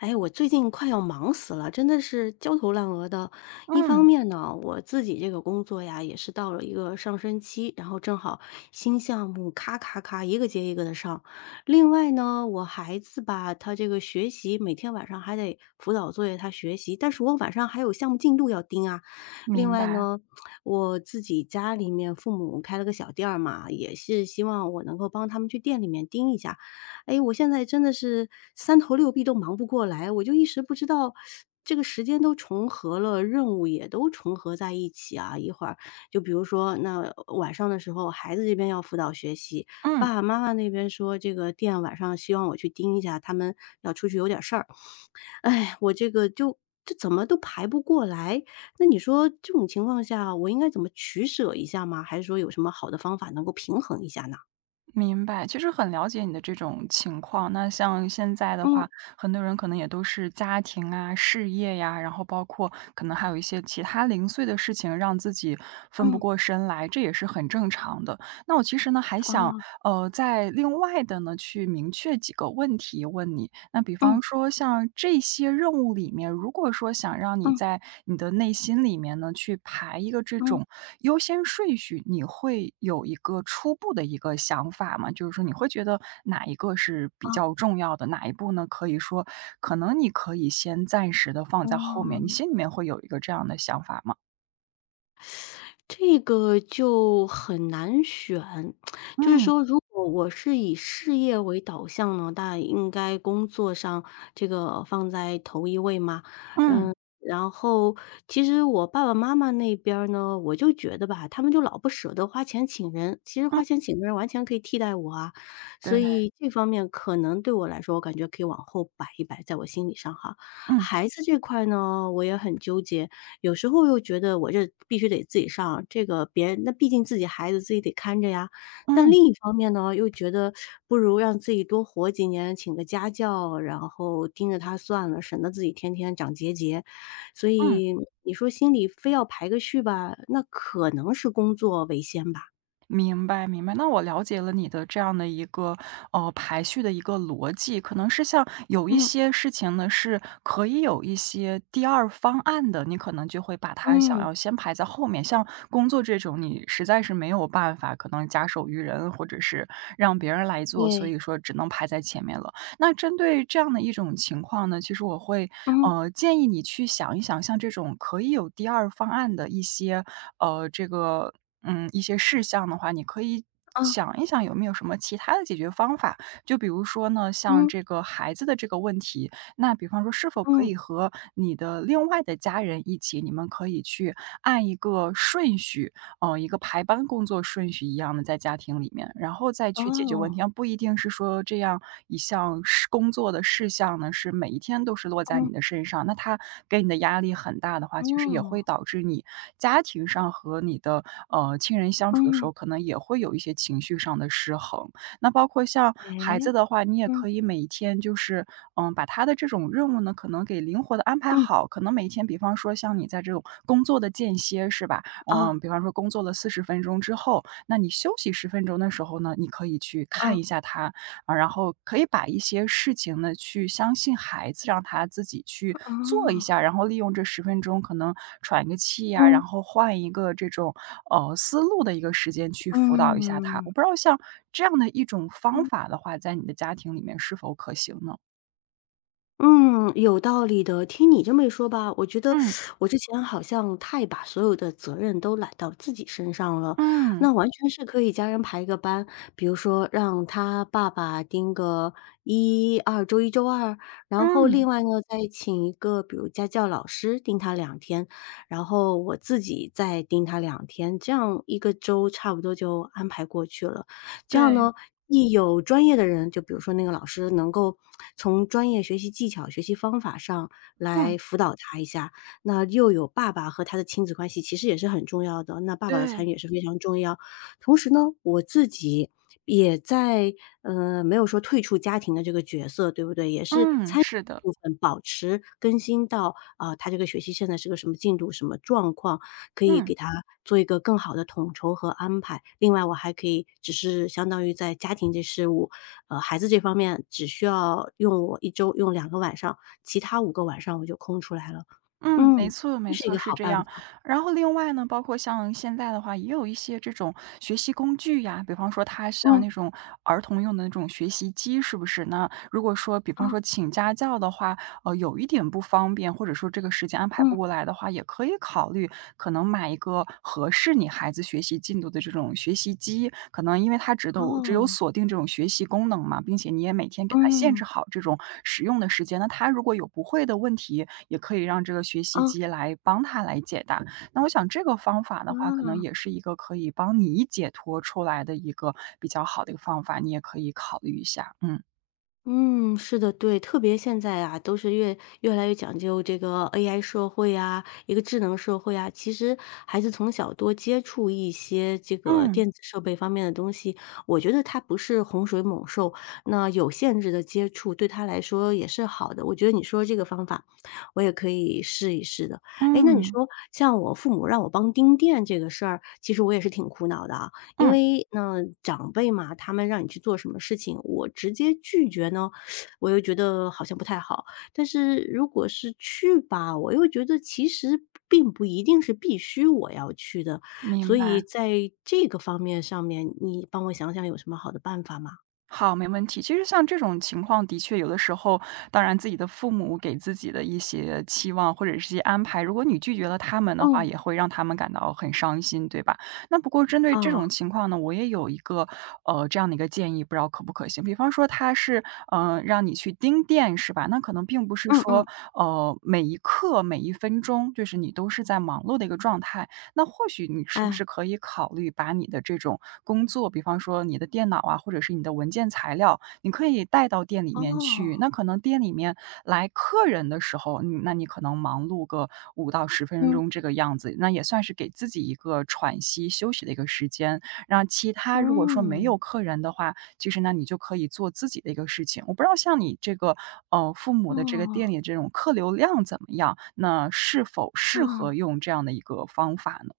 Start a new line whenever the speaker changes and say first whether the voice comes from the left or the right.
left: 哎，我最近快要忙死了，真的是焦头烂额的。一方
right: 嗯，
left: 面呢，我自己这个工作呀，也是到了一个上升期，然后正好新项目咔咔咔一个接一个的上。另外呢，我孩子吧，他这个学习每天晚上还得辅导作业，他学习，但是我晚上还有项目进度要盯啊。另
right: 明
left: 外
right: 白，
left: 呢，我自己家里面父母开了个小店儿嘛，也是希望我能够帮他们去店里面盯一下。哎，我现在真的是三头六臂都忙不过来，我就一时不知道这个时间都重合了，任务也都重合在一起啊。一会儿就比如说，那晚上的时候，孩子这边要辅导学习，
right: 嗯，
left: 爸爸妈妈那边说这个店晚上希望我去盯一下，他们要出去有点事儿。哎，我这个就这怎么都排不过来。那你说这种情况下，我应该怎么取舍一下吗？还是说有什么好的方法能够平衡一下呢？
right: 明白。其实很了解你的这种情况。那像现在的话，
left: 嗯
right: 很多人可能也都是家庭啊、事业呀，然后包括可能还有一些其他零碎的事情，让自己分不
left: 嗯
right: 过身来，这也是很正常的。那我其实呢，还想
left: 啊
right: 再另外的呢，去明确几个问题问你。那比
left: 嗯
right: 方说像这些任务里面，如果说想让你
left: 嗯
right: 在你的内心里面呢，去排一个这
left: 嗯。
right: 种优先顺序，你会有一个初步的一个想法吗？就是说你会觉得哪一个是比
left: 啊，
right: 较重要的，哪一步呢，可以说可能你可以先暂时的放在后面，你
left: 嗯，
right: 心里面会有一个这样的想法吗？
left: 这个就很难选。就是
right: 嗯，
left: 说，如果我是以事业为导向呢，那应该工作上这个放在头一位嘛。
right: 嗯，
left: 嗯，然后其实我爸爸妈妈那边儿呢，我就觉得吧，他们就老不舍得花钱请人，其实花钱请人完全可以替代我啊。
right: 对，
left: 所以这方面可能对我来说，我感觉可以往后摆一摆，在我心理上哈。
right: 嗯，
left: 孩子这块呢，我也很纠结。有时候又觉得我这必须得自己上，这个别人那毕竟自己孩子自己得看着呀。但
right: 嗯，
left: 另一方面呢，又觉得不如让自己多活几年，请个家教，然后盯着他算了，省得自己天天长结节。所
right: 嗯。
left: 以你说心里非要排个序吧，那可能是工作为先吧。
right: 明白明白，那我了解了你的这样的一个排序的一个逻辑，可能是像有一
left: 嗯
right: 些事情呢是可以有一些第二方案的，你可能就会把它想
left: 嗯，
right: 要先排在后面。像工作这种，你实在是没有办法，可能假手于人或者是让别人来做，所
left: 对，
right: 以说只能排在前面了。那针对这样的一种情况呢，其实我会
left: 嗯
right: 建议你去想一想，像这种可以有第二方案的一些呃这个一些事项的话，你可以
left: 啊，
right: 想一想有没有什么其他的解决方法。就比如说呢，像
left: 嗯
right: 这个孩子的这个问题，那比方说是否可
left: 嗯，
right: 以和你的另外的家人一起，你们可以去按一个顺序，嗯，一个排班工作顺序一样的在家庭里面，然后再去解决问
left: 哦，
right: 题。而不一定是说这样一项事工作的事项呢，是每一天都是落在
left: 嗯
right: 你的身上，那他给你的压力很大的话，其实也
left: 嗯
right: 会导致你家庭上和你的亲人相处的时
left: 嗯，
right: 候，可能也会有一些情绪上的失衡。那包括像
left: 哎，
right: 孩子的话，你也
left: 嗯
right: 可以每天就是，嗯，把他的这种任务呢，可能给灵活的安排
left: 嗯，
right: 好。可能每天比方说像你在这种工作的间歇是吧？
left: 啊
right: 嗯，比方说工作了40分钟之后，那你休息十分钟的时候呢，你可以去看
left: 啊
right: 一下他，啊，然后可以把一些事情呢，去相信孩子，让他自己去做一
left: 啊
right: 下，然后利用这十分钟可能喘个气呀，然
left: 嗯。
right: 后换一个这种，思路的一个时间去辅导一下他。我
left: 嗯，
right: 不知道像这样的一种方
left: 嗯
right: 法的话，在你的家庭里面是否可行呢？
left: 嗯，有道理的。听你这么一说吧，我觉得
right: 嗯，
left: 我之前好像太把所有的责任都揽到自己身上了，
right: 嗯，
left: 那完全是可以家人排一个班，比如说让他爸爸盯个一、二，周一、周二，然后
right: 嗯，
left: 另外呢，再请一个比如家教老师盯他两天，然后我自己再盯他两天，这样一个周差不多就安排过去了。这样
right: 对，
left: 呢一有专业的人，就比如说那个老师能够从专业学习技巧、学习方法上
right: 嗯，
left: 来辅导他一下，那又有爸爸和他的亲子关系，其实也是很重要的，那爸爸的参
right: 对，
left: 与也是非常重要。同时呢，我自己也在，没有说退出家庭的这个角色，对不对？也是
right: 嗯，
left: 参与
right: 是的，
left: 部分保持更新到，啊，他这个学习现在是个什么进度、什么状况，可以
right: 嗯。
left: 给他做一个更好的统筹和安排。另外我还可以只是相当于在家庭这事务，孩子这方面只需要用我一周用两个晚上，其他五个晚上我就空出来了。
right: 嗯，没
left: 嗯，
right: 错
left: 这
right: 没
left: 是一
right: 错，
left: 个
right: 是
left: 好
right: 这
left: 办
right: 样。
left: 法。
right: 然后另外呢，包括像现在的话，也有一些这种学习工具呀，比方说它像
left: 嗯，
right: 那种儿童用的那种学习机，是不是？那如果说比方
left: 啊，
right: 说请家教的话，有一点不方便，或者说这个时间安排不
left: 嗯，
right: 过来的话，也可以考虑可能买一个合适你孩子学习进度的这种学习机。可能因为它只
left: 哦，
right: 有锁定这种学习功能嘛，并且你也每天给他限
left: 嗯，
right: 制好这种使用的时间。那他如果有不会的问题，也可以让这个学习
left: 啊，
right: 机来帮他来解答。那我想这个方法的话，可能
left: 啊。
right: 也是一个可以帮你解脱出来的一个比较好的一个方法，你也可以考虑一下。嗯
left: 嗯，是的，对，特别现在啊，都是越来越讲究这个 AI 社会啊，一个智能社会啊。其实孩子从小多接触一些这个
right: 嗯
left: 电子设备方面的东西，我觉得他不是洪水猛兽，那有限制的接触对他来说也是好的。我觉得你说这个方法，我也可以试一试的。哎，那你
right: 嗯
left: 说像我父母让我帮盯店这个事儿，其实我也是挺苦恼的啊。因
right: 嗯，
left: 为呢，长辈嘛，他们让你去做什么事情，我直接拒绝呢，我又觉得好像不太好。但是如果是去吧，我又觉得其实并不一定是必须我要去的。所
right: 明
left: 以
right: 白。
left: 在这个方面上面，你帮我想想有什么好的办法吗？
right: 好，没问题。其实像这种情况，的确有的时候，当然自己的父母给自己的一些期望或者是一些安排，如果你拒绝了他们的话，
left: 嗯，
right: 也会让他们感到很伤心，对吧？那不过针对这
left: 哦，
right: 种情况呢，我也有一个这样的一个建议，不知道可不可行。比方说，他是让你去盯店是吧？那可能并不是
left: 嗯嗯，
right: 说每一刻每一分钟，就是你都是在忙碌的一个状态。那或许你是不
left: 哎，
right: 是可以考虑把你的这种工作，比方说你的电脑啊，或者是你的文件材料，你可以带到店里面
left: 哦，
right: 去。那可能店里面来客人的时候，嗯，那你可能忙碌个五到十分
left: 嗯，
right: 钟这个样子，那也算是给自己一个喘息休息的一个时间。让其他如果说没
left: 嗯，
right: 有客人的话，其实呢，你就可以做自己的一个事情。我不知道像你这个，父母的这个
left: 哦，
right: 店里这种客流量怎么样，那是否适合
left: 啊。
right: 用这样的一个方法呢？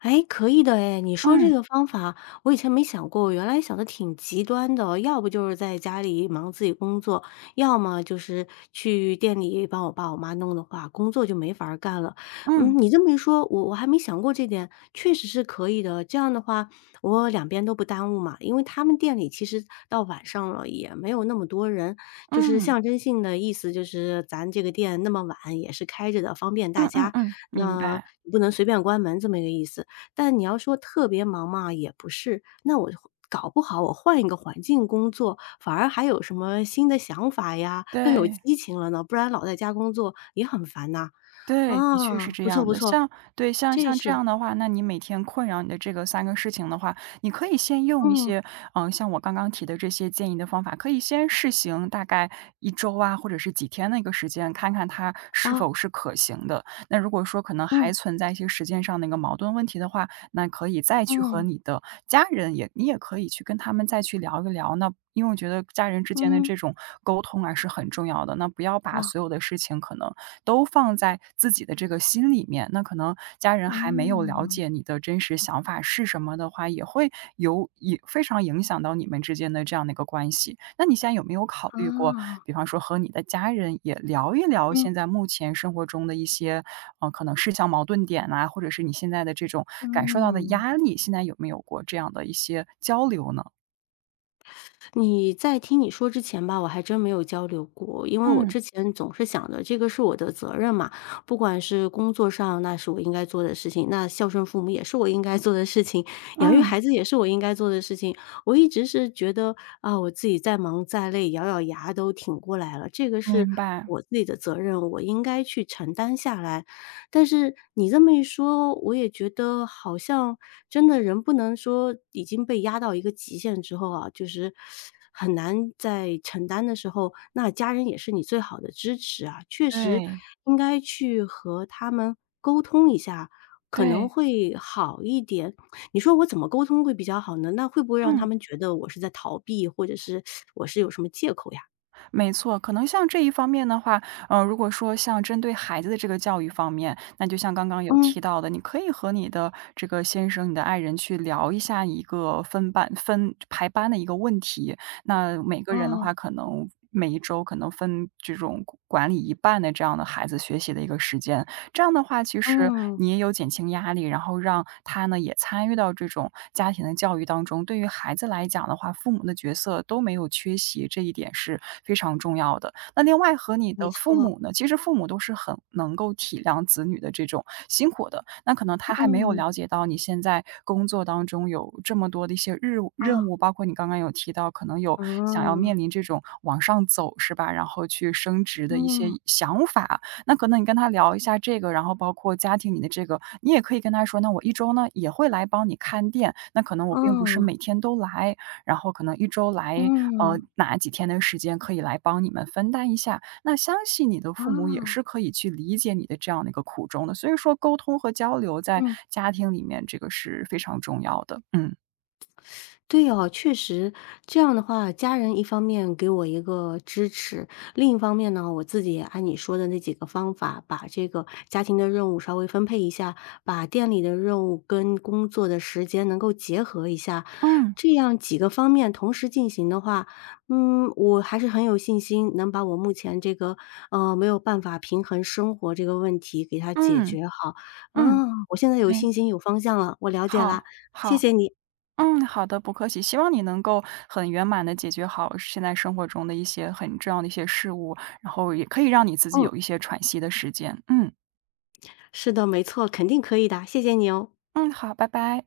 left: 哎，可以的哎，你说这
right: 嗯，
left: 个方法我以前没想过，我原来想的挺极端的，要不就是在家里忙自己工作，要么就是去店里帮我爸我妈弄的话，工作就没法儿干了。
right: 嗯，
left: 嗯，你这么一说，我还没想过这点，确实是可以的。这样的话，我两边都不耽误嘛，因为他们店里其实到晚上了也没有那么多人，就是
right: 嗯，
left: 象征性的意思，就是咱这个店那么晚也是开着的，方便
right: 嗯
left: 大
right: 嗯
left: 家，
right: 嗯，明
left: 那
right: 白，
left: 不能随便关门这么一个意思。但你要说特别忙嘛，也不是。那我搞不好我换一个环境工作，反而还有什么新的想法呀，更有
right: 对。
left: 激情了呢，不然老在家工作也很烦呐。
right: 对，的确是
left: 啊，
right: 这
left: 不错
right: 样
left: 不
right: 的。
left: 错，
right: 像对，像
left: 这
right: 像这
left: 是
right: 样的话，那你每天困扰你的这个三个事情的话，你可以先用一
left: 嗯，
right: 些，嗯，像我刚刚提的这些建议的方法，可以先试行大概一周啊，或者是几天的一个时间，看看它是
left: 啊，
right: 否是可行的。那如果说可能
left: 嗯，
right: 还存在一些时间上的一个矛盾问题的话，那可以再去和
left: 嗯，
right: 你的家人也你也可以去跟他们再去聊一聊。那因为我觉得家人之间的
left: 嗯，
right: 这种沟通啊，是很重要的，那不要把
left: 啊，
right: 所有的事情可能都放在自己的这个心里面，那可能家人还没有了
left: 嗯，
right: 解你的真实想法是什么的话，也会有也非常影响到你们之间的这样的一个关系。那你现在有没有考虑过，
left: 啊，
right: 比方说和你的家人也聊一聊
left: 嗯，
right: 现在目前生活中的一些，可能事项矛盾点啊，或者是你现在的这种感受到的
left: 嗯。
right: 压力，现在有没有过这样的一些交流呢？
left: 你在听你说之前吧，我还真没有交流过，因为我
right: 嗯，
left: 之前总是想着这个是我的责任嘛，不管是工作上，那是我应该做的事情，那孝顺父母也是我应该做的事情，养育
right: 嗯，
left: 孩子也是我应该做的事情。我一直是觉得啊，我自己再忙再累，咬咬牙都挺过来了，这个是
right: 明白，
left: 我自己的责任，我应该去承担下来。但是你这么一说，我也觉得好像真的人不能说已经被压到一个极限之后啊，就是很难再承担的时候，那家人也是你最好的支持啊。确实
right: 对，
left: 应该去和他们沟通一下，可能
right: 对，
left: 会好一点。你说我怎么沟通会比较好呢？那会不会让他
right: 嗯。
left: 们觉得我是在逃避，或者是我是有什么借口呀？
right: 没错，可能像这一方面的话，如果说像针对孩子的这个教育方面，那就像刚刚有
left: 嗯，
right: 提到的，你可以和你的这个先生、你的爱人去聊一下一个分班、分排班的一个问题。那每个人的话，
left: 啊
right: 可能每一周可能分这种管理一半的这样的孩子学习的一个时间。这样的话，其实
left: 嗯，
right: 你也有减轻压力，然后让他呢也参与到这种家庭的教育当中。对于孩子来讲的话，父母的角色都没有缺席，这一点是非常重要的。那另外和你
left: 没
right: 的父
left: 错，
right: 母呢，其实父母都是很能够体谅子女的这种辛苦的。那可能他还没有
left: 嗯，
right: 了解到你现在工作当中有这么多的一些日务任
left: 啊，
right: 务，包括你刚刚有提到，可能有想要
left: 嗯。
right: 面临这种往上走是吧，然后去升职的一些
left: 嗯，
right: 想法。那可能你跟他聊一下这个，然后包括家庭里的这个，你也可以跟他说，那我一周呢也会来帮你看店，那可能我并不是
left: 嗯，
right: 每天都来，然后可能一周来
left: 嗯，
right: 哪几天的时间可以来帮你们分担一下。那相信你的
left: 啊，
right: 父母也是可以去理解你的这样的一个苦衷的，所以说沟通和交流在
left: 嗯。
right: 家庭里面这个是非常重要的。嗯
left: 对哦，确实，这样的话，家人一方面给我一个支持，另一方面呢，我自己也按你说的那几个方法，把这个家庭的任务稍微分配一下，把店里的任务跟工作的时间能够结合一下，
right: 嗯
left: 这样几个方面同时进行的话，嗯，我还是很有信心能把我目前这个，没有办法平衡生活这个问题给它解
right: 嗯
left: 决好。
right: 嗯，
left: 嗯，我现在有
right: 没
left: 信
right: 错
left: 心、有方向了，我了解啦，
right: 好
left: 谢
right: 好。
left: 谢你，
right: 嗯，好的，不客气。希望你能够很圆满的解决好现在生活中的一些很重要的一些事物，然后也可以让你自己
left: 嗯。
right: 有一些喘息的时间。嗯
left: 是的，没错，肯定可以的，谢谢你哦。
right: 嗯，好，拜拜。